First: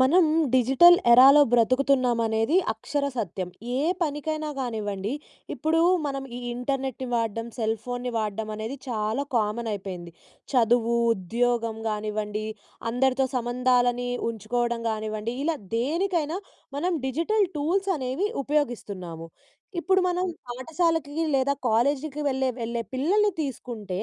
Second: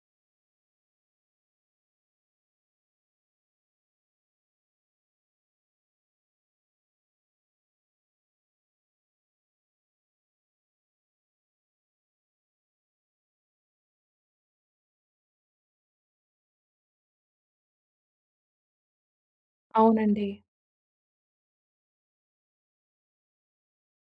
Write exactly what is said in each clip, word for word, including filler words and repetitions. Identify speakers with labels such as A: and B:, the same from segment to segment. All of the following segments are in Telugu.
A: మనం డిజిటల్ ఎరాలో బ్రతుకుతున్నాం అనేది అక్షర సత్యం. ఏ పనికైనా గానివ్వండి, ఇప్పుడు మనం ఈ ఇంటర్నెట్‌ని వాడడం, సెల్‌ఫోన్‌ని వాడడం, అనేది చాలా కామన్ అయిపోయింది. చదువు, ఉద్యోగం గానివ్వండి, అందరితో సంబంధాలని ఉంచుకోవడం గానివ్వండి, ఇలా దేనికైనా మనం డిజిటల్ టూల్స్ అనేవి ఉపయోగిస్తున్నాము. ఇప్పుడు మనం
B: అవునండి.
A: పాఠశాలకి లేదా కాలేజీకి వెళ్ళే, వెళ్ళే పిల్లల్ని తీసుకుంటే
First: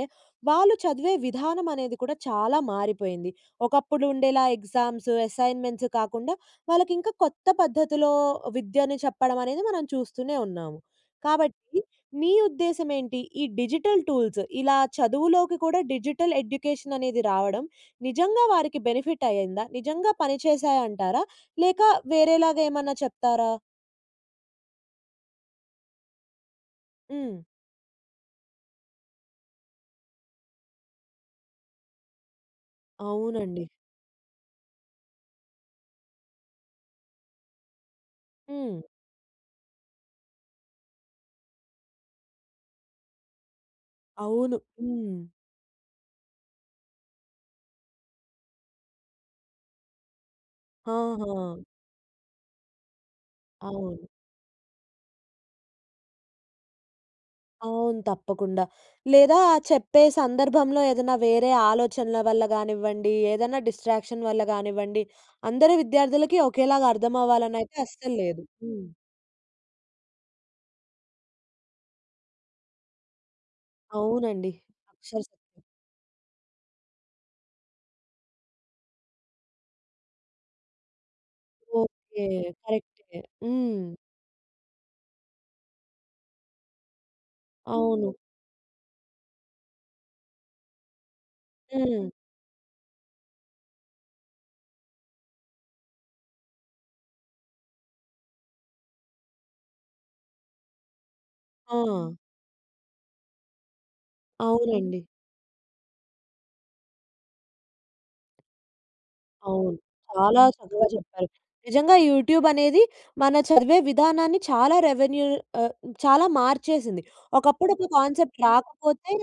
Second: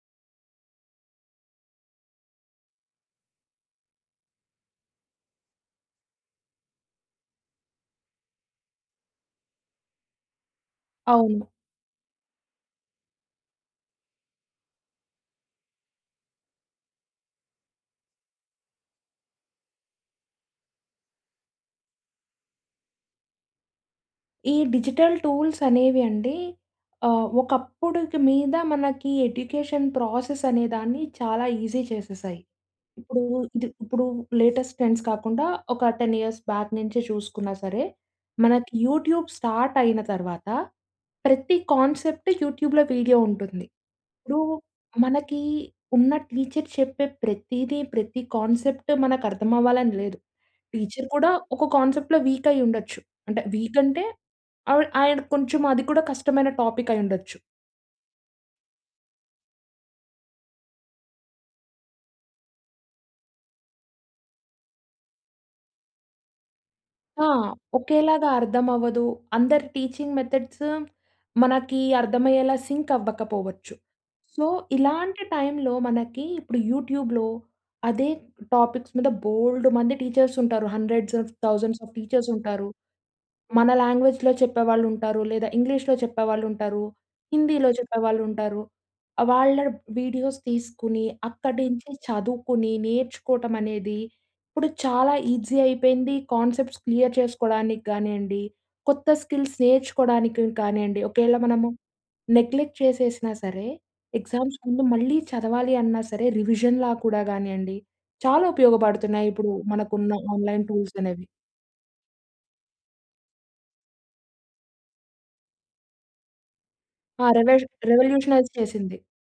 A: వాళ్ళు చదివే విధానం అనేది కూడా చాలా మారిపోయింది. ఒకప్పుడు ఉండేలా ఎగ్జామ్స్, అసైన్‌మెంట్స్, కాకుండా, వాళ్ళకి ఇంకా కొత్త పద్ధతిలో విద్యను చెప్పడం అనేది, మనం చూస్తూనే ఉన్నాము.
B: అవును.
A: కాబట్టి మీ ఉద్దేశ్యం ఏంటి? ఈ డిజిటల్ టూల్స్ ఇలా చదువులోకి కూడా డిజిటల్ ఎడ్యుకేషన్ అనేది రావడం నిజంగా వారికి బెనిఫిట్ అయిందా? నిజంగా పనిచేశాయ అంటారా? లేక వేరేలాగా ఏమన్నా చెప్తారా?
B: ఈ డిజిటల్ టూల్స్ అనేవి అండి, ఆ!
A: హ్మ్.
B: ఒకప్పుడుకి మీద మనకి ఎడ్యుకేషన్ ప్రాసెస్ అనేదాన్ని చాలా ఈజీ చేసేశాయి. ఇప్పుడు,
A: అవునండి.
B: ఇది ఇప్పుడు లేటెస్ట్ ట్రెండ్స్ కాకుండా ఒక టెన్ ఇయర్స్ బ్యాక్ నుంచే చూసుకున్నా సరే. మనకి
A: హ్మ్.
B: యూట్యూబ్ స్టార్ట్ అయిన తర్వాత, ప్రతి కాన్సెప్ట్ యూట్యూబ్‌లో వీడియో ఉంటుంది. ఇప్పుడు
A: అవును. హ్మ్.
B: మనకి ఉన్న టీచర్ చెప్పే ప్రతీది, ప్రతి కాన్సెప్ట్ మనకు అర్థం అవ్వాలని లేదు. టీచర్ కూడా
A: ఆహా!
B: ఒక కాన్సెప్ట్‌లో వీక్ అయ్యి ఉండొచ్చు. అంటే వీక్ అంటే,
A: అవును.
B: ఆవిడ ఆయన కొంచెం అది కూడా కష్టమైన టాపిక్ అయివుండొచ్చు.
A: అవును. తప్పకుండా. లేదా చెప్పే సందర్భంలో ఏదన్నా వేరే ఆలోచనల వల్ల గానివ్వండి, ఏదైనా డిస్ట్రాక్షన్ వల్ల గానివ్వండి, అందరూ విద్యార్థులకి ఒకేలాగా
B: ఆ!
A: అర్థమవ్వాలనైతే అస్సలు
B: ఒకేలాగా
A: లేదు.
B: అర్థం
A: హ్మ్.
B: అవ్వదు. అందరి వటీచింగ్ మెథడ్స్ మనకి అర్థమయ్యేలా సింక్ అవ్వకపోవచ్చు. సో
A: అవునండి. అక్షర
B: ఇలాంటి
A: సత్యం.
B: టైమ్‌లో మనకి ఇప్పుడు యూట్యూబ్‌లో అదే టాపిక్స్ మీద బోళుడు మంది టీచర్స్ ఉంటారు. Hundreds of thousands of
A: okay.
B: Teachers ఉంటారు.
A: కరెక్టే.
B: మన
A: హ్మ్.
B: లాంగ్వేజ్‍లో చెప్పేవాళ్ళు ఉంటారు. లేదా ఇంగ్లీష్‌లో చెప్పేవాళ్ళు ఉంటారు. హిందీలో
A: అవును.
B: చెప్పేవాళ్ళు ఉంటారు. వాళ్ళ వీడియోస్ తీసుకుని, అక్కడి నుంచి
A: హ్మ్.
B: చదువుకుని, నేర్చుకోవటం అనేది, ఇప్పుడు చాలా ఈజీ అయిపోయింది. కాన్సెప్ట్స్ క్లియర్ చేసుకోవడానికి కానియండి, కొత్త స్కిల్స్ నేర్చుకోవడానికి కానియండి, ఒకవేళ మనము
A: ఆ!
B: నెగ్లెక్ట్ చేసేసినా సరే, ఎగ్జామ్స్ ముందు
A: అవునండి.
B: మళ్ళీ చదవాలి అన్నా సరే, రివిజన్‍లా కూడా కానియండి, చాలా ఉపయోగపడుతున్నాయి. ఇప్పుడు
A: అవును.
B: మనకున్న
A: చాలా
B: ఆన్‍లైన్
A: చక్కగా
B: టూల్స్ అనేవి.
A: చెప్పారు. నిజంగా యూట్యూబ్ అనేది మన చదివే విధానాన్ని చాలా రెవెన్యూ ఆహ్, చాలా మార్చేసింది.
B: ఆ! రెవెష
A: ఒకప్పుడు, ఒక కాన్సెప్ట్
B: రివెల్యూషనైజ్ చేసింది.
A: రాకపోతే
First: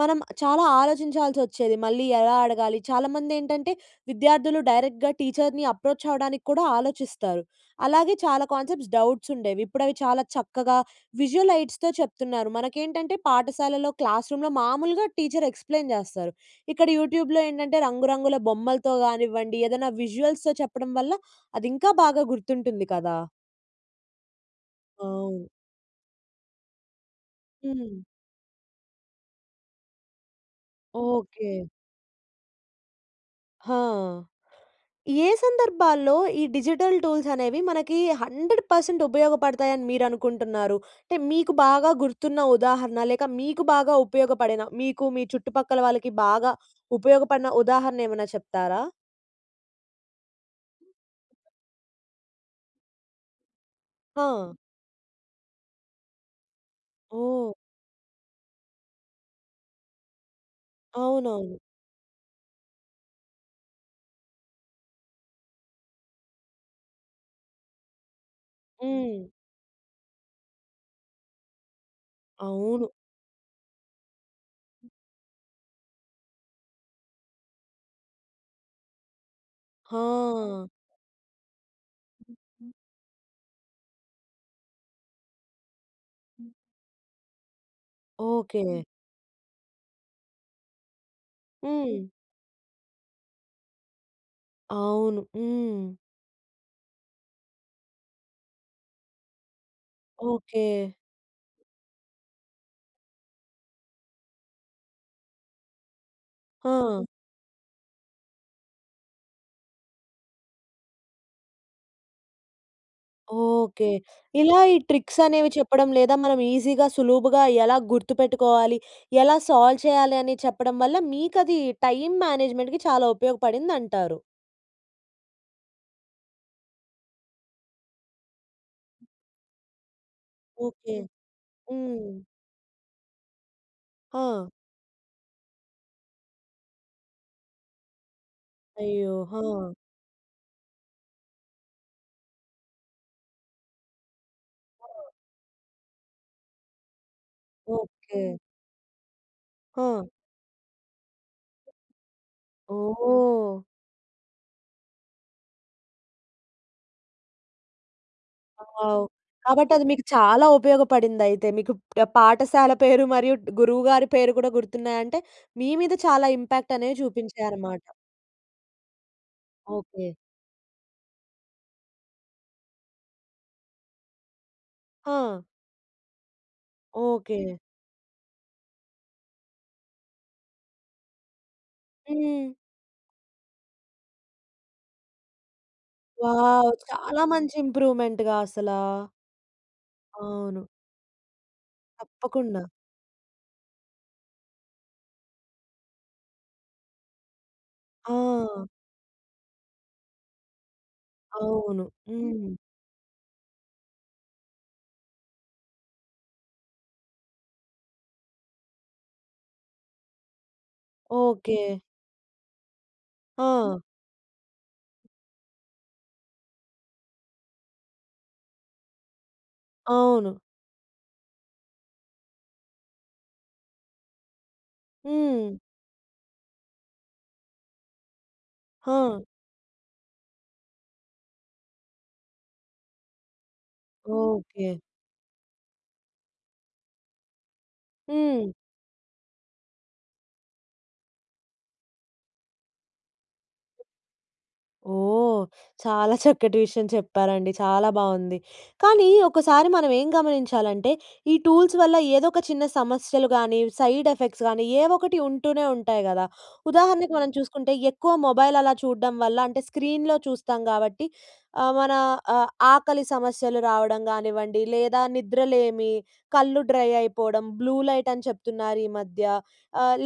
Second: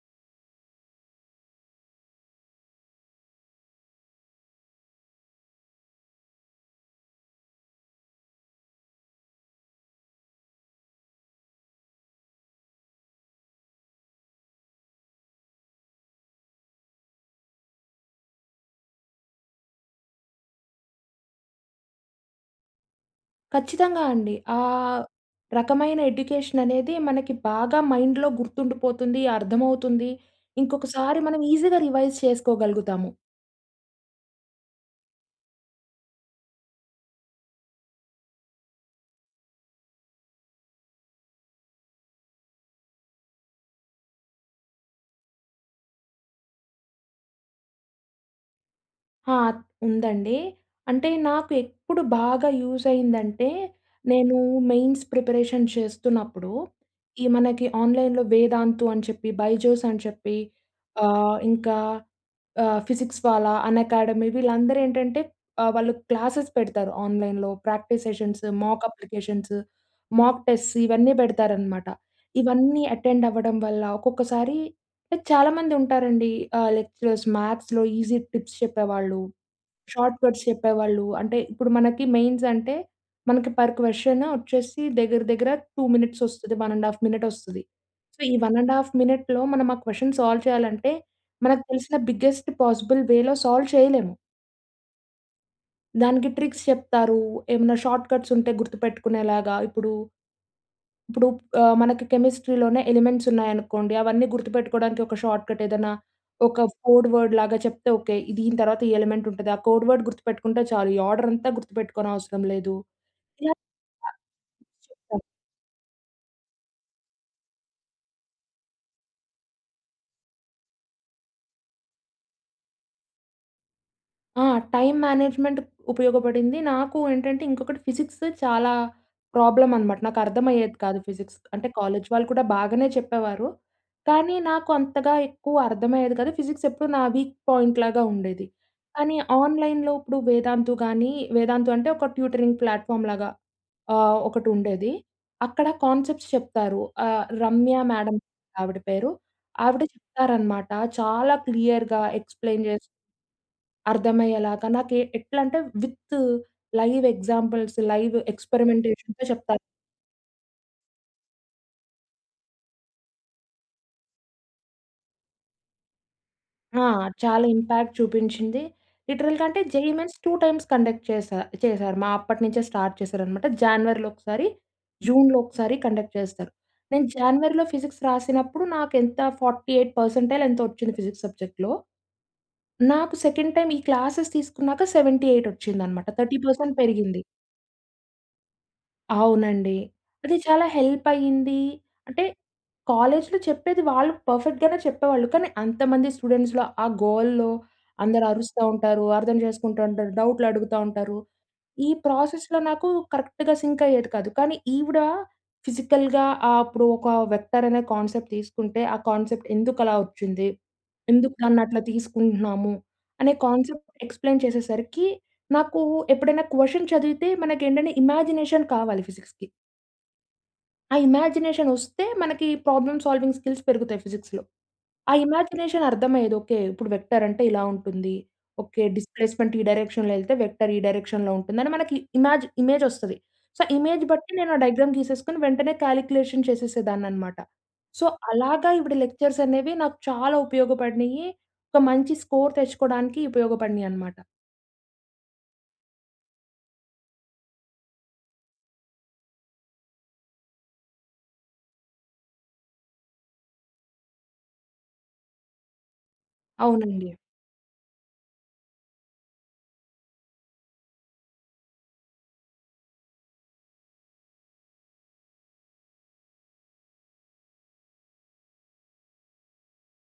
A: మనం చాలా ఆలోచించాల్సి వచ్చేది. మళ్ళీ ఎలా అడగాలి? చాలామంది ఏంటంటే విద్యార్థులు డైరెక్ట్‌గా టీచర్‌ని అప్రోచ్ అవ్వడానికి కూడా ఆలోచిస్తారు. అలాగే చాలా కాన్సెప్ట్స్ డౌట్స్ ఉండేవి. ఇప్పుడు అవి చాలా చక్కగా విజువల్ లైట్స్‌తో చెప్తున్నారు. మనకేంటంటే, పాఠశాలలో క్లాస్ రూమ్‌లో మామూలుగా టీచర్ ఎక్స్‌ప్లెయిన్ చేస్తారు. ఇక్కడ యూట్యూబ్‍లో ఏంటంటే, రంగురంగుల బొమ్మలతో గానివ్వండి, ఏదైనా విజువల్స్‌తో చెప్పడం వల్ల అది ఇంకా బాగా గుర్తుంటుంది కదా?
B: ఖచ్చితంగా అండి. ఆ!
A: అవును.
B: రకమైన ఎడ్యుకేషన్ అనేది, మనకి బాగా
A: హ్మ్.
B: మైండ్‌లో గుర్తుండిపోతుంది, అర్థమవుతుంది. ఇంకొకసారి మనం
A: ఓకే.
B: ఈజీ‌గా రివైజ్ చేసుకోగలుగుతాము.
A: ఆ! ఏ సందర్భాల్లో ఈ డిజిటల్ టూల్స్ అనేవి మనకి హండ్రెడ్ పర్సెంట్ ఉపయోగపడతాయి అని మీరు అనుకుంటన్నారు? టే మీకు బాగా గుర్తున్న ఉదాహరణ లేక మీకు బాగా ఉపయోగపడిన, మీకు మీ చుట్టుపక్కల వాళ్ళకి బాగా ఉపయోగపడిన ఉదాహరణ ఏమన్నా చెప్తారా?
B: ఆ! ఉందండీ. అంటే నాకు ఎప్పుడు బాగా యూజ్ అయ్యిందంటే, నేనూ
A: ఆ!
B: మెయిన్స్ ప్రిపరేషన్ చేస్తున్నప్పుడూ, ఈ
A: ఓహ్!
B: మనకి ఆన్లైన్‌లో వేదాంతు అని చెప్పి, బైజోస్ అని చెప్పి, ఆహ్,
A: అవునవును.
B: ఇంకా ఆహ్, ఫిజిక్స్ వాలా, అన్ఎకాడమీ వీళ్ళందరు ఏంటంటే ఆహ్, వాళ్ళు క్లాసెస్ పెడతారు. ఆన్లైన్‌లో ప్రాక్టీస్ సెషన్స్, మాక్
A: హ్మ్.
B: అప్లికేషన్స్, మాక్ టెస్ట్స్ ఇవన్నీ పెడతారనమాట. ఇవన్నీ
A: అవును.
B: అటెండ్ అవ్వడం వల్ల ఒక్కొక్కసారీ లైక్ చాలామంది ఉంటారండి. ఆహ్, లెక్చరర్స్ మ్యాథ్స్‌లో ఈజీ టిప్స్ చెప్పేవాళ్ళు. షార్ట్కట్స్
A: ఆ!
B: చెప్పేవాళ్ళు. అంటే, ఇప్పుడు మనకి మెయిన్స్ అంటే మనకి పర్ క్వశ్చన్ వచ్చేసి దగ్గర దగ్గర టూ మినిట్స్ వస్తుది. వన్ అండ్ హాఫ్ మినిట్ వస్తది. సో ఈ వన్ అండ్
A: ఓకే.
B: హాఫ్ మినిట్‌లో మనం, ఆ క్వశ్చన్ సాల్వ్ చెయ్యాలంటే, మనకు తెలిసిన
A: హ్మ్.
B: బిగ్గెస్ట్ పాజిబుల్ వేలో సాల్వ్ చేయలేము.
A: అవును. హ్మ్.
B: దానికి ట్రిక్స్ చెప్తారు. ఏమైనా షార్ట్‌కట్స్ ఉంటే గుర్తుపెట్టుకునేలాగా ఇప్పుడూ
A: ఓకె.
B: ఇప్పుడు ఆహ్, మనకి కెమిస్ట్రీలోనే ఎలిమెంట్స్ ఉన్నాయనుకోండి. అవన్నీ గుర్తుపెట్టుకోవడానికి ఒక షార్ట్‌కట్ ఏదైనా ఒక
A: ఆ!
B: కోడ్ వర్డ్‌ లాగా చెప్తే, ఓకె దీని తర్వాత ఈ ఎలిమెంట్ ఉంటది ఆ కోడ్ వర్డ్ గుర్తుపెట్టుకుంటే చాలు ఈ ఆర్డర్ అంతా గుర్తుపెట్టుకోనవసరం లేదు. ఇలా
A: ఓకె. ఇలా ఈ ట్రిక్స్
B: చెప్తారు.
A: అనేవి చెప్పడం లేదా మనం ఈజీగా, సులుభుగా ఎలా గుర్తుపెట్టుకోవాలి, ఎలా సాల్వ్ చేయాలి అని చెప్పడం వల్ల మీకు అది టైమ్ మేనేజ్మెంట్‌కి చాలా ఉపయోగపడింది అంటారు.
B: ఆ! టైమ్ మేనేజ్‍మెంట్ ఉపయోగపడింది. నాకు ఏంటంటే ఇంకొకటి ఫిజిక్స్ చాలా ప్రాబ్లమ్ అనమాట నాకు అర్థమయ్యేది
A: ఓకె.
B: కాదు ఫిజిక్స్. అంటే కాలేజ్
A: హ్మ్.
B: వాళ్ళు కూడా బాగనే చెప్పేవారు కానీ
A: ఆ!
B: నాకు అంతగా ఎక్కువ అర్థమయ్యేది కాదు. ఫిజిక్స్ ఎప్పుడు నా వీక్ పాయింట్‌ లాగా ఉండేది. కానీ
A: అయ్యో! ఆ!
B: ఆన్‍లైన్‍లో ఇప్పుడు వేదాంతు గానీ, వేదాంతు అంటే ఒక ట్యూటరింగ్ ప్లాట్‍ఫామ్‌ లాగా ఆహ్, ఒకటుండేది.
A: ఆ!
B: అక్కడ కాన్సెప్ట్స్ చెప్తారు ఆహ్, రమ్య మేడమ్
A: ఓకె.
B: ఆవిడ పేరు. ఆవిడ
A: ఆ!
B: చెప్తారనమాట. చాలా క్లియర్‌గా ఎక్స్‌ప్లెయిన్ చేసి
A: ఓహ్!
B: అర్థమయ్యేలాగా నాకు ఏ ఎట్లా అంటే with live examples, live
A: wow!
B: ఏక్స్పెరిమెంటేషన్‌తో ‌చెప్తారు.
A: కాబట్టి అది మీకు చాలా ఉపయోగపడిందైతే. మీకు పాఠశాల పేరు మరియు గురువు గారి పేరు కూడా గుర్తున్నాయంటే, మీ మీద చాలా ఇంపాక్ట్
B: ఆ!
A: అనేది
B: చాలా
A: చూపించాయన్నమాట.
B: ఇంపాక్ట్ చూపించింది. లిటరల్‌గా అంటే, JEE
A: okay.
B: Mains two times conduct చేసా చేసారు మా అప్పటినుంచే స్టార్ట్ చేశారనమాట. జానివరిలో ఒకసారి, జూన్‌లో
A: ఆ!
B: ఒకసారి కండక్ట్ చేస్తారు. నేను
A: ఓకె.
B: జానివరిలో ఫిజిక్స్ రాసినప్పుడు నాకు ఎంత ఫార్టీ ఎయిట్ పర్సంటైల్ ఎంతొ వచ్చింది ఫిజిక్స్ సబ్జెక్ట్‌లో.
A: హ్మ్.
B: నాకు సెకండ్ ‌టైమ్ ఈ క్లాస్స్ తీసుకున్నాక సెవెంటీ ఎయిట్ వచ్చింది అన్నమాట. Thirty
A: wow!
B: పర్సెంట్ పెరిగింది.
A: చాలా మంచి ఇంప్రూమెంట్‌గా అసలా!
B: అవునండి. అది
A: అవును.
B: చాలా హెల్ప్ అయ్యింది. అంటే,
A: తప్పకుండా.
B: కాలేజ్‌లో చెప్పేది వాళ్ళు పర్ఫెక్ట్‌గానే చెప్పేవాళ్ళు కానీ అంతమంది స్టూడెంట్స్‌లో, ఆ గోలలో, అందరూ అరుస్తా
A: ఆ!
B: ఉంటారు. అర్థం చేసుకుంటా ఉంటారు, డౌట్‌లడుగుతా ఉంటారు.
A: అవును.
B: ఈ
A: హ్మ్.
B: ప్రాసెస్‌లో నాకు కరెక్ట్‌గా సింక్ అయ్యేది కాదు. కానీ ఈవిడ ఫిజికల్‌గా ఆహ్, అప్పుడు ఒక వెక్టారనే కాన్సెప్ట్ తీసుకుంటే, "ఆ కాన్సెప్ట్ ఎందుకు అలా ఓచ్చింది? ఎందుకు దాన్ని
A: ఓకె.
B: అట్లా తీసుకుంటున్నాము?" అనే
A: ఆ!
B: కాన్సెప్ట్ ఎక్స్‌ప్లెయిన్ చేసేసరికి నాకు ఎప్పుడైనా క్వషన్ చదివితే మనకు ఏంటంటే ఇమాజినేషన్ కావాలి ఫిజిక్స్‌కి
A: అవును.
B: ఆ ఇమాజినేషనొస్తే మనకి ప్రాబ్లమ్ సాల్వింగ్ స్కిల్స్ పెరుగుతాయి ఫిజిక్స్‌లో. ఆ
A: హ్మ్.
B: ఇమాజినేషన్ అర్థమయ్యేది. ఓకె. ఇప్పుడు వెక్టర్ అంటే ఇలా ఉంటుంది ఓకే
A: హా!
B: డిస్‌ప్లేస్‌మెంట్ ఈ డైరెక్షన్‌లో వెళ్తే వెక్టర్ ఈ డైరెక్షన్‌లో ఉంటుందని మనకి ఇమాజ్ ఇమేజ్ వస్తది. సో, ఇమేజ్ బట్టి నేను ఆ
A: ఓకె!
B: డయాగ్రామ్ గీసేసుకొని వెంటనే కాలిక్యులేషన్ చేసేసేదానన్నమాట. సో,
A: హ్మ్.
B: అలాగా ఈవిడ లెక్చర్స్ అనేవి నాకు చాలా ఉపయోగపడినాయి, ఒక మంచి స్కోర్ తెచ్చుకోవడానికి ఉపయోగపడినాయన్నమాట.
A: ఓహ్! చాలా చక్కటి విషయం చెప్పారండి. చాలా బావుంది. కానీ ఒకసారి మనం ఏం గమనించాలంటే ఈ టూల్స్ వల్ల ఏదో ఒక చిన్న సమస్యలు గానీ సైడ్ ఎఫెక్ట్స్ గాని ఏవొకటి ఉంటూనే ఉంటాయి కదా!
B: అవునండి.
A: ఉదాహరణకు మనం చూసుకుంటే ఎక్కువ మొబైల్ అలా చూడ్డం వల్ల అంటే స్క్రీన్‌లో చూస్తాం కాబట్టి ఆహ్, మన ఆహ్, ఆకలి సమస్యలు రావడం గానివ్వండి, లేదా నిద్రలేమి, కళ్ళు డ్రై అయిపోవడం, బ్లూ లైట్ అని చెప్తున్నారు ఈ మధ్య.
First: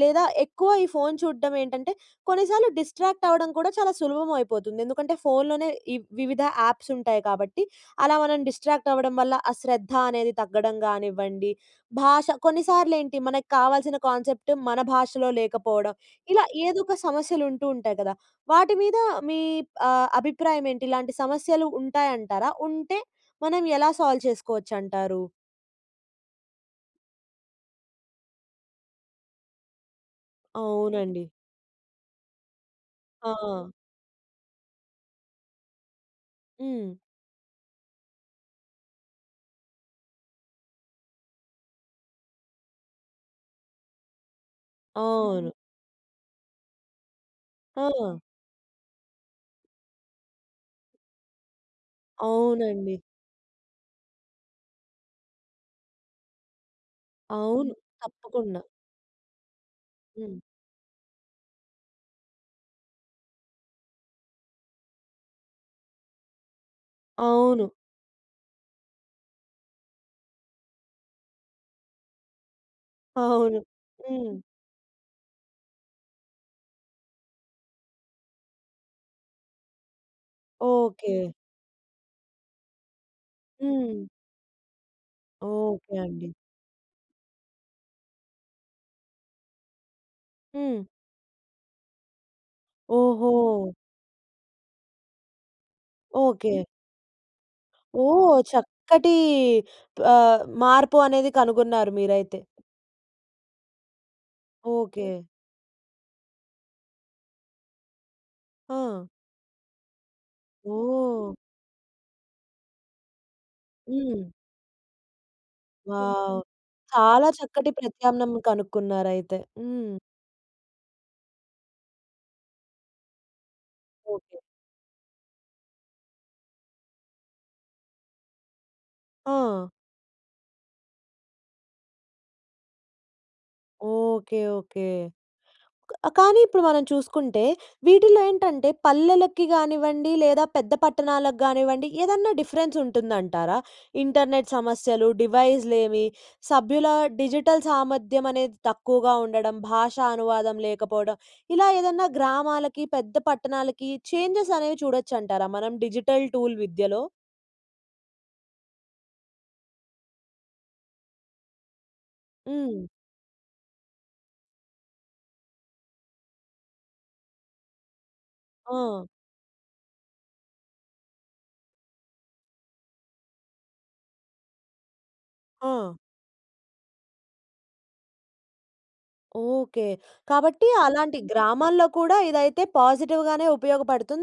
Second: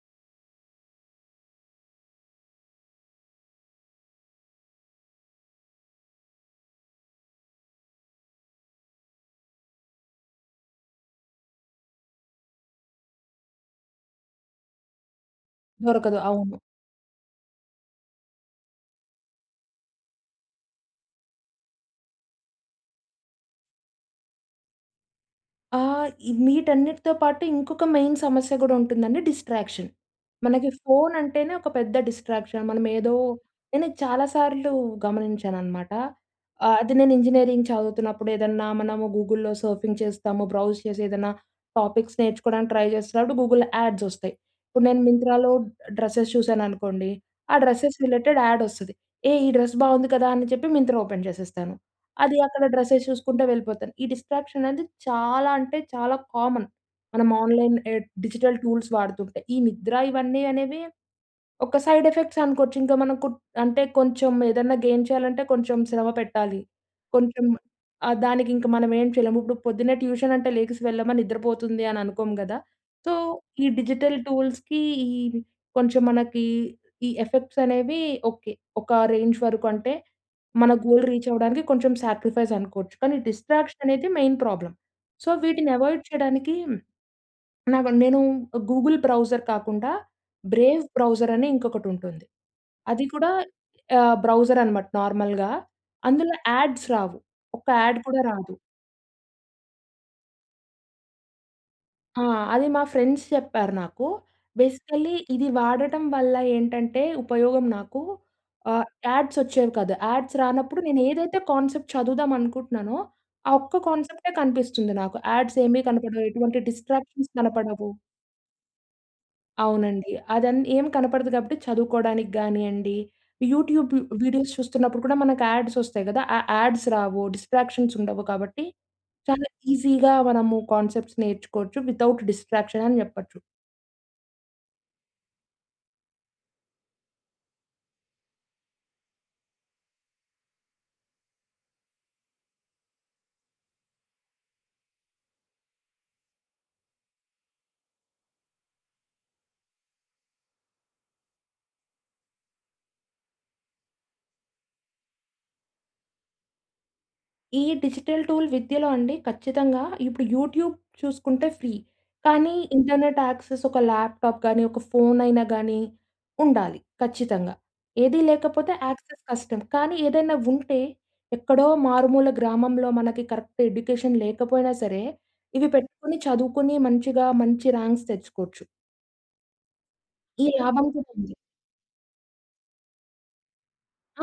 A: లేదా ఎక్కువ ఈ ఫోన్ చూడడం ఏంటంటే కొన్నిసార్లు డిస్ట్రాక్ట్ అవ్వడం కూడా చాలా సులభం అయిపోతుంది. ఎందుకంటే ఫోన్‌లోనే ఈ వివిధ యాప్స్ ఉంటాయి కాబట్టి అలా మనం డిస్ట్రాక్ట్ అవ్వడం వల్ల ఆ శ్రద్ధ అనేది తగ్గడం గానివ్వండి, భాష కొన్నిసార్లు ఏంటి మనకు కావాల్సిన కాన్సెప్ట్ మన భాషలో లేకపోవడం
B: దొరకదు.
A: ఇలా
B: అవును.
A: ఏదో ఒక సమస్యలు ఉంటూ ఉంటాయి కదా! వాటి మీద మీ ఆహ్, అభిప్రాయం ఏంటి ఇలాంటి సమస్యలు ఉంటాయంటారా? ఉంటే మనం ఎలా సాల్వ్ చేసుకోవచ్చంటారు?
B: ఆ! ఇ వీటన్నిటితో పాటు ఇంకొక మెయిన్ సమస్య గూడా ఉంటుందండి డిస్ట్రాక్షన్. మనకి ఫోన్
A: అవునండి.
B: అంటేనే ఒక పెద్ద డిస్ట్రాక్షన్. మనం ఏదో
A: ఆ!
B: నేనిది చాలా సార్లు గమనించానన్నమాట. ఆ!
A: హ్మ్.
B: అది నేను ఇంజనీరింగ్ చదువుతున్నప్పుడు ఏదన్నా మనము గూగుల్‌లో సర్ఫింగ్ చేస్తాము. బ్రౌజ్ చేసి ఏదన్నా టాపిక్స్ నేర్చుకోవడానికి ట్రై జేస్తున్నప్పుడు, గూగుల్‍లో యాడ్స్ వస్తాయి. ఇప్పుడు నేను మింత్రలో
A: అవును.
B: డ్రెస్సెస్ చూశాననుకోండి. ఆ డ్రెస్సెస్
A: ఆ!
B: రిలేటెడ్ యాడ్ వస్తది. ఏహ్! ఈ డ్రెస్ బాగుంది కదా! అని చెప్పి మింత్రా ఓపెన్ చేసేస్తాను. అది అక్కడ
A: అవునండి.
B: డ్రెస్సెస్ చూసుకుంటా వెళ్ళిపోతాను. ఈ డిస్ట్రాక్షన్ అనేది చాలా అంటే, చాలా కామన్. మనం
A: అవును.
B: ఆన్లైన్ ఎహ్ డిజిటల్
A: తప్పకుండా.
B: టూల్స్ వాడుతుంటే, ఈ నిద్ర
A: హ్మ్.
B: ఇవన్నీ అనేవి ఒక సైడ్ ఎఫెక్ట్స్ అనుకోవచ్చు. ఇంకా మనకు అంటే, కొంచెం ఏదన్నా గెయిన్ చేయాలంటే కొంచెం శ్రమ పెట్టాలి. కొంచెం
A: అవును.
B: ఆహ్, దానికి ఇంక మనం ఏం చేయలేము ఇప్పుడు పొద్దున్నే ట్యూషన్ అంటే, లెగిసి వెళ్ళమా నిద్రపోతుంది అని అనుకోము కదా! సో
A: అవును.
B: ఈ డిజిటల్
A: హ్మ్.
B: టూల్స్‌కి కొంచెం మనకి ఈ ఎఫెక్ట్స్ అనేవి ఓకే. ఒక రేంజ్ వరకు అంటే, మన గోల్ రీచ్
A: ఓకే.
B: అవ్వడానికి కొంచెం సాక్రిఫైస్ అనుకోవచ్చు. కానీ డిస్ట్రాక్షన్
A: హ్మ్.
B: అనేది మెయిన్ ప్రాబ్లమ్. సో వీటిని
A: ఓకే
B: అవాయిడ్
A: అండి.
B: చేయడానికి నాకు నేను గూగుల్ బ్రౌజర్ కాకుండా బ్రేవ్
A: హ్మ్.
B: బ్రౌజర్ అని ఇంకొకటి ఉంటుంది. అది కూడా
A: ఓహో!
B: ఆహ్, బ్రౌజర్ అన్నమాట నార్మల్‌గా అందులో
A: ఓకే.
B: యాడ్స్ రావు. ఒక యాడ్ కూడా
A: ఓహ్!
B: రాదు.
A: చక్కటి ఆహ్, మార్పు అనేది కనుగొన్నారు
B: ఆ!
A: మీరైతే.
B: అది మా ఫ్రెండ్స్ చెప్పారు నాకు. Basically
A: okay.
B: ఇది వాడటం వల్ల ఏంటంటే ఉపయోగం నాకు ఆహ్,
A: ఆ!
B: యాడ్స్ వచ్చేవి కాదు. యాడ్స్ రానప్పుడు నేను
A: ఓహ్!
B: ఏదైతే కాన్సెప్ట్ చదువుదాం అనుకుంటున్నానో. ఆ ఒక్క
A: హ్మ్.
B: కాన్సెప్టే కనిపిస్తుంది నాకు. యాడ్స్ ఏమీ కనపడవు.
A: వావ్!
B: ఎటువంటి
A: చాలా
B: డిస్ట్రాక్షన్స్
A: చక్కటి
B: కనపడవు.
A: ప్రత్యామ్నం కనుక్కున్నారు అయితే. హ్మ్.
B: అవునండి. అది అన్ ఏమి కనపడదు కాబట్టి చదువుకోవడానికి గానియండి. YouTube
A: okay.
B: వీడియోస్ చూస్తున్నప్పుడు కూడా మనకు యాడ్స్ వస్తాయి గదా! ఆ యాడ్స్ రావు. డిస్ట్రాక్షన్స్ ఉండవు కాబట్టి చాలా
A: ఆ!
B: ఈజీగా మనము కాన్సెప్ట్స్ నేర్చుకోవచ్చు. వితౌట్ డిస్ట్రాక్షన్ అని జెప్పొచ్చు.
A: Okay, okay. క కానీ ఇప్పుడు మనం చూసుకుంటే వీటిలో ఏంటంటే పల్లెలకి గానివ్వండి లేదా పెద్ద పట్టణాలకి గానివ్వండి ఏదన్నా డిఫరెన్స్ ఉంటుందంటారా? ఇంటర్నెట్ సమస్యలు, డివైస్లేమి, సభ్యుల డిజిటల్ సామర్థ్యం అనేది తక్కువగా ఉండడం, భాషా అనువాదం లేకపోవడం. ఇలా ఏదన్నా గ్రామాలకి, పెద్ద పట్టణాలకి చేంజెస్ అనేవి చూడొచ్చంటార మనం డిజిటల్ టూల్ విద్యలో?
B: ఈ డిజిటల్ టూల్ విద్యలో అండి ఖచ్చితంగా, ఇప్పుడు యూట్యూబ్ చూసుకుంటే ఫ్రీ కానీ,
A: హ్మ్.
B: ఇంటర్నెట్ యాక్సెస్, ఒక ల్యాప్టాప్ గానీ, ఒక ఫోనైనా గాని ఉండాలి ఖచ్చితంగా. ఏది లేకపోతే
A: ఆ!
B: యాక్సెస్ కష్టం. కానీ ఏదైనా ఉంటే ఎక్కడో మారుమూల గ్రామంలో మనకి కరెక్ట్ ఎడ్యుకేషన్ లేకపోయినా సరే ఇవి
A: ఆ!
B: పెట్టుకొని చదువుకొని మంచిగా, మంచి ర్యాంక్స్ తెచ్చుకోవచ్చు.
A: ఓకె.
B: ఈ
A: కాబట్టి
B: లాభం
A: అలాంటి
B: కూడుంది.
A: గ్రామాల్లో కూడా ఇదైతే పాజిటివ్‌గానే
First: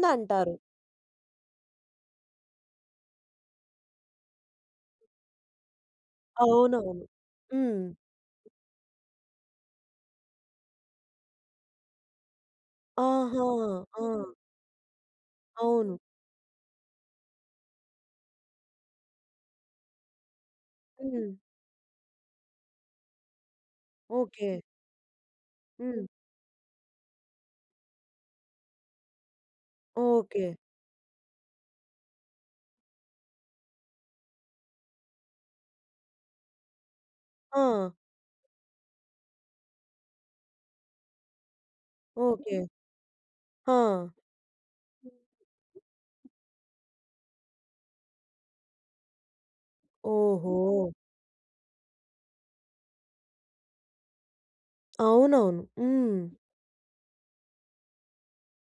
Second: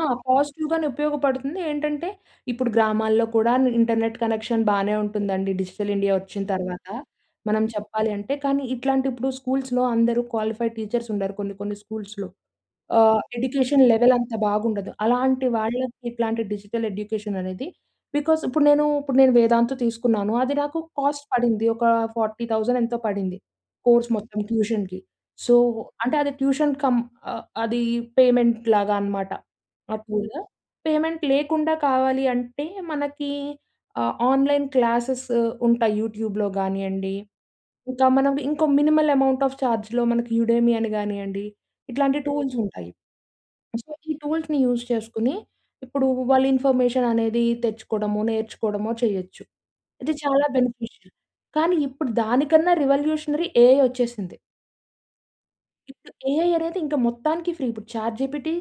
B: ఆ! పాజిటివ్‌గానే ఉపయోగపడుతుంది. ఏంటంటే ఇప్పుడు గ్రామాల్లో కూడా ఇంటర్నెట్ కనెక్షన్ బానే ఉంటుందండి. డిజిటల్ ఇండియా వచ్చిన తర్వాత
A: అవునవును.
B: మనం
A: హ్మ్.
B: చెప్పాలి అంటే. కానీ ఇట్లాంటి ఇప్పుడు స్కూల్స్‌లో అందరూ క్వాలిఫైడ్ టీచర్స్ ఉండరు కొన్ని కొన్ని స్కూల్స్‌లో. ఆహ్,
A: ఆహా!
B: ఎడ్యుకేషన్
A: ఆ!
B: లెవెల్ అంత బాగుండదు. అలాంటి
A: అవును.
B: వాళ్ళకి ఇట్లాంటి డిజిటల్ ఎడ్యుకేషన్ అనేది బికాస్ ఇప్పుడు నేను, ఇప్పుడు నేను వేదాంతు తీసుకున్నాను. అది నాకు కాస్ట్
A: హ్మ్.
B: పడింది ఒక ఫార్టీ థౌసండ్ ఎంతో పడింది కోర్స్ మొత్తం
A: ఓకె.
B: ట్యూషన్‌కి. సో
A: హ్మ్.
B: అంటే అది ట్యూషన్ కమ్ అ అది పేమెంట్‌ లాగా అనమాట. ఆ టూల్.
A: ఓకె.
B: పేమెంట్ లేకుండా కావాలి అంటే మనకి ఆహ్, ఆన్‍లైన్ క్లాసెస్ ఉంటాయి యూట్యూబ్‍లో గానియండి.
A: ఆ!
B: ఇంకా మనం ఇంకో మినిమల్ అమౌంట్ ఆఫ్ చార్జ్‌లో మనకి యుడెమి అని గానియండి. ఇట్లాంటి టూల్స్
A: ఓకె.
B: ఉంటాయి.
A: ఆ!
B: సో ఈ టూల్స్‌ని యూజ్ చేసుకొని. ఇప్పుడు వాళ్ళు ఇన్ఫర్మేషన్ అనేది తెచ్చుకోవడము, నేర్చుకోవడము చేయొచ్చు. ఇది చాలా
A: ఓహో!
B: బెనిఫిషియల్. కానీ ఇప్పుడు దానికన్నా రివల్యుషనరి ఎఐ వచ్చేసింది.
A: అవునవును.
B: ఇప్పుడు
A: హ్మ్.
B: ఏఐ అనేదింక మొత్తానికి ఫ్రీ. ఇప్పుడు చాట్‌జీపిటీ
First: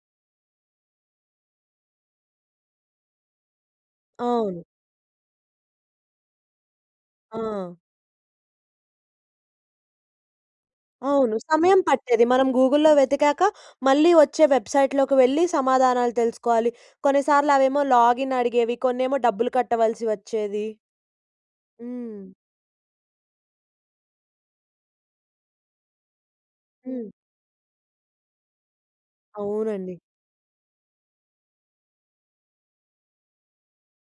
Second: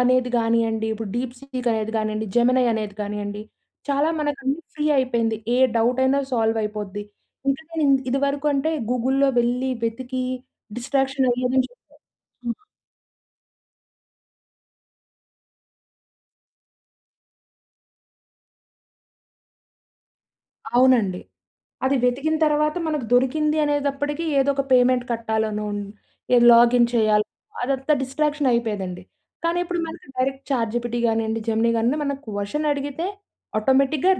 B: అనేది గానీయండి, ఇప్పుడు డీప్‌సీక్ అనేది గానియండి, జెమినై అనేది గానీయండి చాలా మనకన్ని
A: అవును.
B: ఫ్రీ అయిపోయింది. ఏ డవుటయినా సాల్వయిపోద్ది.
A: ఆ!
B: [unintelligible] ఇదివరకు అంటే గూగుల్‌లో వెళ్లి వెతికి డిస్ట్రాక్షన్
A: అవును.
B: అయ్యేదని
A: సమయం పట్టేది, మనం
B: [unintelligible]
A: గూగుల్‌లో వెతికాక, మళ్ళీ వచ్చే వెబ్సైట్‌లోకి వెళ్ళి, సమాధానాలు తెలుసుకోవాలి. కొన్నిసార్లు అవేమో లాగిన్ అడిగేవి, కొన్నేమో డబ్బులు కట్టవలసి వచ్చేది.
B: అవునండి. అది
A: హ్మ్.
B: వెతికిన తర్వాత, మనకు దొరికిందీ అనేదప్పటికీ, ఏదో ఒక పేమెంట్ కట్టాలనోన్, ఏ లాగిన్
A: హ్మ్.
B: చేయాలో, అదంతా డిస్ట్రాక్షనయిపోయేదండి. కానీ ఇప్పుడు
A: అవునండి.
B: మనకి డైరెక్ట్ ఛాట్‌జీపిటి గానీయండి, జెమినీ గానీ ఏమన్న క్వషన్ అడిగితే, ఆటోమేటిక్‌గా,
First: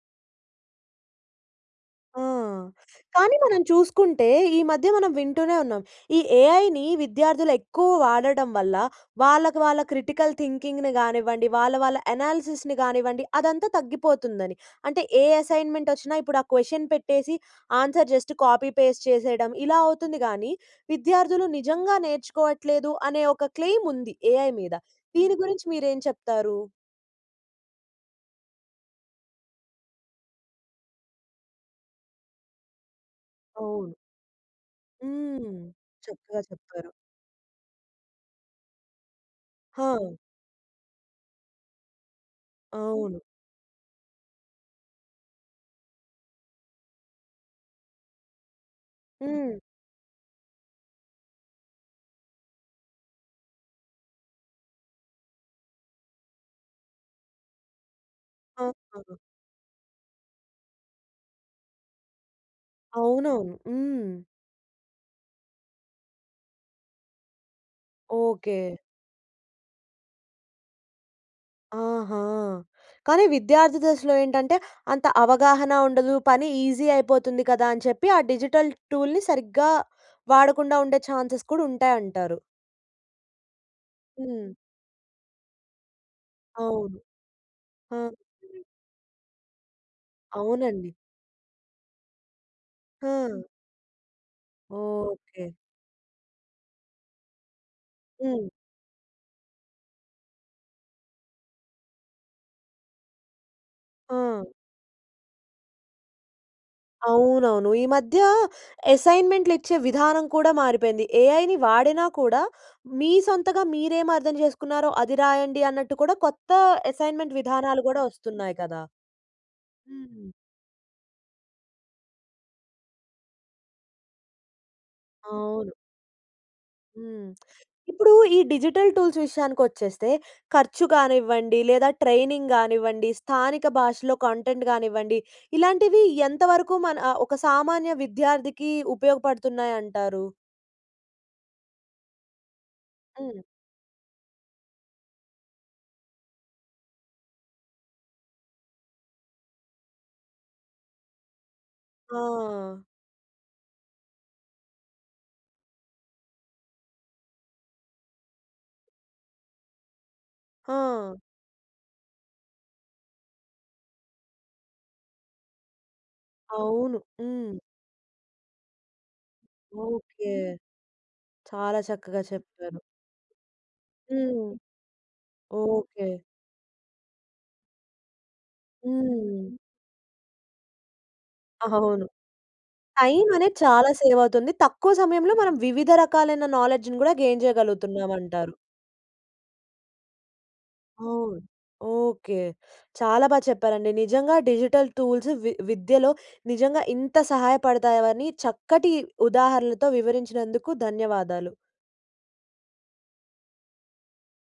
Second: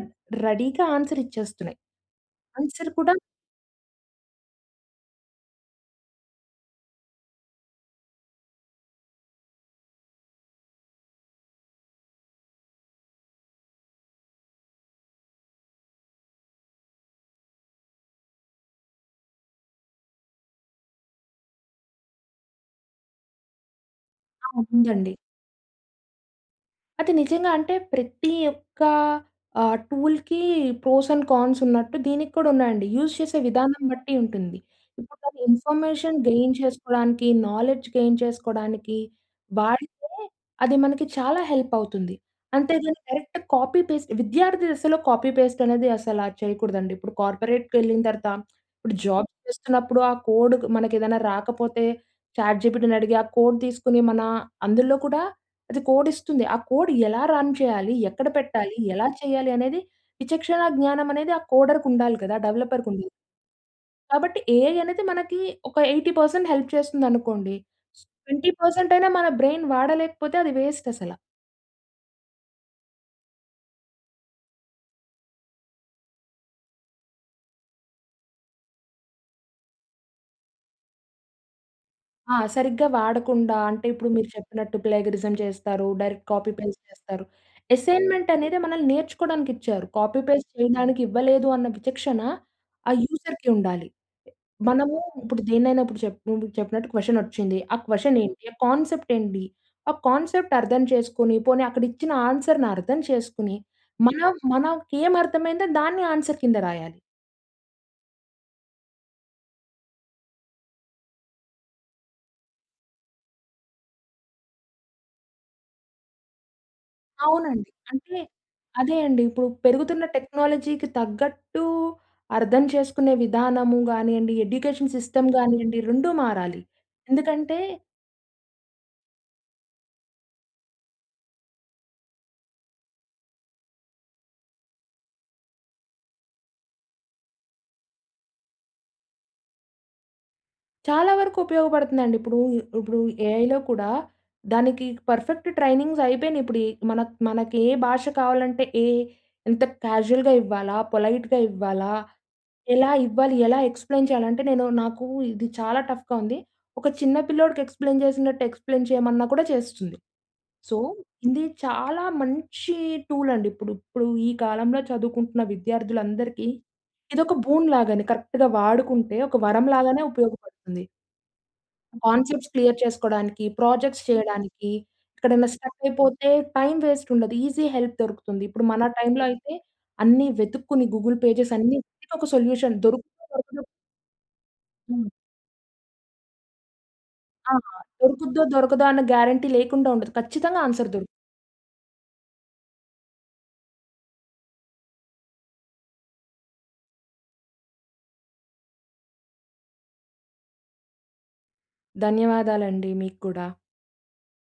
B: రెడీగా ఆన్సరిచ్చేస్తున్నాయి.
A: ఆ!
B: ఆన్సర్ కూడా
A: కానీ మనం చూసుకుంటే, ఈ మధ్య మనం వింటూనే ఉన్నాం. ఈ ఏఐని విద్యార్థులెక్కువ వాడడం వల్ల, వాళ్ళకు వాళ్ళ క్రిటికల్ థింకింగ్‌ని గానివ్వండి, వాళ్ళ వాళ్ళ అనాలిసిస్‌ని గానివ్వండి, అదంతా తగ్గిపోతుందని. అంటే ఏ అసైన్‌మెంటొచ్చినా ఇప్పుడా క్వెషన్ పెట్టేసి, ఆన్సర్ జస్ట్ కాపీ పేస్ట్ చేసేయడం. ఇలా అవుతుంది గానీ, విద్యార్థులు నిజంగా నేర్చుకోవట్లేదు, అనే ఒక క్లెయిముంది ఏఐ
B: ఆ!
A: మీద.
B: ఉందండి.
A: దీని గురించి మీరేం చెప్తారూ?
B: అది నిజంగా అంటే, ప్రతి యొక్క ఆహ్, టూల్‌కి, ప్రోస్ అండ్ కాన్స్ ఉన్నట్టు, దీనికి కూడా ఉన్నాయండి. యూజ్ చేసే విధానం
A: అవును.
B: బట్టి ఉంటుంది. ఇప్పుడు నాకు
A: హ్మ్.
B: ఇన్ఫర్మేషన్
A: చక్కగా
B: గెయిన్
A: చెప్పారు.
B: చేసుకోడానికి, నాలెడ్జ్ గెయిన్ చేసుకోడానికి, వాడితే,
A: హ!
B: అది మనకి చాలా హెల్పవుతుంది. అంతేగాని
A: అవును.
B: డైరెక్ట్ కాపీ పేస్ట్ విద్యార్థి దశలో కాపీ పేస్టనేది అసలా చేయకూడదండీ. ఇప్పుడు కార్పొరేట్‌‌కెళ్ళిన తరత ఇప్పుడు జాబ్
A: హ్మ్.
B: చేస్తున్నప్పుడు ఆ కోడుకు మనకేదన్నా రాకపోతే చాట్‌జీపిటీని అడిగి, ఆ కోడ్ తీసుకొని మనా అందులో కూడా, అది కోడిస్తుంది. ఆ కోడ్ ఎలా రన్ చేయాలి? ఎక్కడ పెట్టాలి? ఎలా
A: ఆహాహా!
B: చేయాలి అనేది, విచక్షణ జ్ఞానం అనేది ఆ కోడర్‌కుండాలి గదా! డెవలపర్‌‌కుండదు.
A: అవునవును. హ్మ్.
B: కాబట్టి ఏఐ అనేది మనకీ, ఒక ఎయిటీ పర్సెంట్ హెల్ప్ చేస్తుందనుకోండీ, ట్వేంటీ
A: ఓకే.
B: పర్సెంటయినా మన బ్రెయిన్ వాడలేకపోతే అది వేస్టసల.
A: ఆహా! కానీ విద్యార్థి దశలో ఏంటంటే, అంత అవగాహన ఉండదు పని ఈజీ అయిపోతుంది కదా అని చెప్పి, ఆ డిజిటల్ టూల్‌ని సరిగ్గా వాడకుండా ఉండే ఛాన్సెస్ కూడా ఉంటాయి
B: ఆ!
A: అంటారు.
B: సరిగ్గా వాడకుండా అంటే ఇప్పుడు మీరు
A: హ్మ్.
B: చెప్పినట్టు ప్లేగరిజం చేస్తారు. డైరెక్ట్ కాపీ పేస్ట్
A: అవును.
B: చేస్తారు.
A: ఆ! హ్మ్.
B: అసైన్మెంట్ అనేది మనల్ని నేర్చుకోవడానికి ఇచ్చారు. కాపీ పేస్ట్
A: అవునండి.
B: చేయడానికి ఇవ్వలేదు అన్న విచక్షణ, ఆ
A: ఆ!
B: యూజర్‌కి ఉండాలి. మనము ఇప్పుడు
A: ఓకే.
B: దేన్నైనా ఇప్పుడు చేప్ చెప్పినట్టు క్వెషన్ వచ్చింది. ఆ క్వెషన్ ఏంటి,
A: హ్మ్.
B: ఆ కాన్సెప్ట్ ఏంటి, ఆ కాన్సెప్ట్ అర్థం చేసుకొని, పోనీ అక్కడ ఇచ్చిన ఆన్సర్‌ని అర్థం చేసుకొని మనం
A: ఆ!
B: మనకే అర్థమైందో దాన్ని ఆన్సర్ కింద రాయాలి.
A: అవునవును. ఈ మధ్య అసైన్మెంట్‌లు ఇచ్చే విధానం కూడా మారిపోయింది. ఏఐ‌ని వాడినా కూడా, మీ సొంతంగా మీరేమి అర్థం చేసుకున్నారో అది రాయండి అన్నట్టు కూడా, కొత్త అసైన్మెంట్
B: అవునండి.
A: విధానాలు కూడా
B: అంటే
A: వస్తున్నాయి కదా!
B: అదే అండి. ఇప్పుడు పెరుగుతున్న
A: హ్మ్.
B: టెక్నాలజీ‌కి తగ్గట్టు అర్థం చేసుకునే విధానము గానియండి, ఎడ్యుకేషన్ సిస్టమ్
A: అవును.
B: గానియండి, రెండూ మారాలి.
A: హ్మ్.
B: ఎందుకంటే
A: ఇప్పుడు ఈ డిజిటల్ టూల్స్ విషయానికి వచ్చేస్తే, ఖర్చు కానివ్వండి లేదా, ట్రైనింగ్ గానివ్వండి స్థానిక భాషలో కంటెంట్ కానివ్వండి, ఇలాంటివి ఎంతవరకు మన అ ఒక సామాన్య విద్యార్థికి ఉపయోగపడుతున్నాయి అంటారు?
B: చాలా వరకు ఉపయోగపడుతుందండి. ఇప్పుడు ఇప్పుడు
A: హ్మ్.
B: ఏఐలో కూడా దానికి పర్ఫెక్ట్ ట్రైనింగ్స్ అయి‌పోయిన‌యి ఇప్పుడు. మన మనకి ఏ భాష కావాలంటే ఏ ఎంత క్యాజువల్‌గా ఇవ్వాలా, పొలైట్‌గా ఇవ్వాలా,
A: ఆ!
B: ఎలా ఇవ్వాలి, ఎలా ఎక్స్‌ప్లయిన్ చేయాలి, అంటే నేను నాకు ఇది చాలా టఫ్‍గా ఉంది. ఒక చిన్న పిల్లోడికి ఎక్స్‌ప్లయిన్ చేసినట్టు ఎక్స్‌ప్లెయిన్ చేయమన్నా కూడా చేస్తుంది. సో,
A: ఆ!
B: ఇది చాలా మంచి టూల్ అండి ఇప్పుడు. ఇప్పుడు ఈ కాలంలో చదువుకుంటున్న విద్యార్థులందరికీ,
A: అవును.
B: ఇదొక
A: హ్మ్.
B: బూన్ లాగ అని కరెక్ట్‌గా వాడుకుంటే, ఒక వరం లాగానే
A: ఓకె.
B: ఉపయోగపడుతుంది.
A: చాలా చక్కగా
B: కాన్సెప్ట్స్ క్లియర్
A: చెప్పారు.
B: చేసుకోడానికి, ప్రాజెక్ట్స్
A: హ్మ్.
B: చేయడానికి, ఎక్కడైనా ష్ట్ర‌క్
A: ఓకె.
B: అయిపోతే టైమ్ వేస్ట్ ఉండదు. ఈజీ హెల్ప్ దొరుకుతుంది. ఇప్పుడు మన టైమ్‌లో
A: హ్మ్.
B: అయితే, అన్ని వెతుక్కుని గూగుల్ పేజెస్ అన్ని
A: అవును.
B: ఒక సొల్యూషన్
A: టైం
B: దొరుకుతుందో
A: అనేది
B: దొర‌క‌దో
A: చాలా సేవ్ అవుతుంది. తక్కువ
B: హ్మ్.
A: సమయంలో మనం వివిధ రకాలైన నాలెడ్జ్‌ని కూడా గెయిన్
B: అహా!
A: చేయగలుగుతున్నాం
B: దొరుకుద్దో
A: అంటారు.
B: దొరకదో అన్న గ్యారంటీ లేకుండా ఉండదు, ఖచ్చితంగా ఆన్సర్ దొరుకు
A: అవును. ఓకె. చాలా బా చెప్పారండి. నిజంగా డిజిటల్ టూల్స్ వి విద్యలో నిజంగా ఇంత సహాయపడతాయని, చక్కటి ఉదాహరణలతో వివరించినందుకు ధన్యవాదాలు.
B: ధన్యవాదాలండి. మీకు కూడా.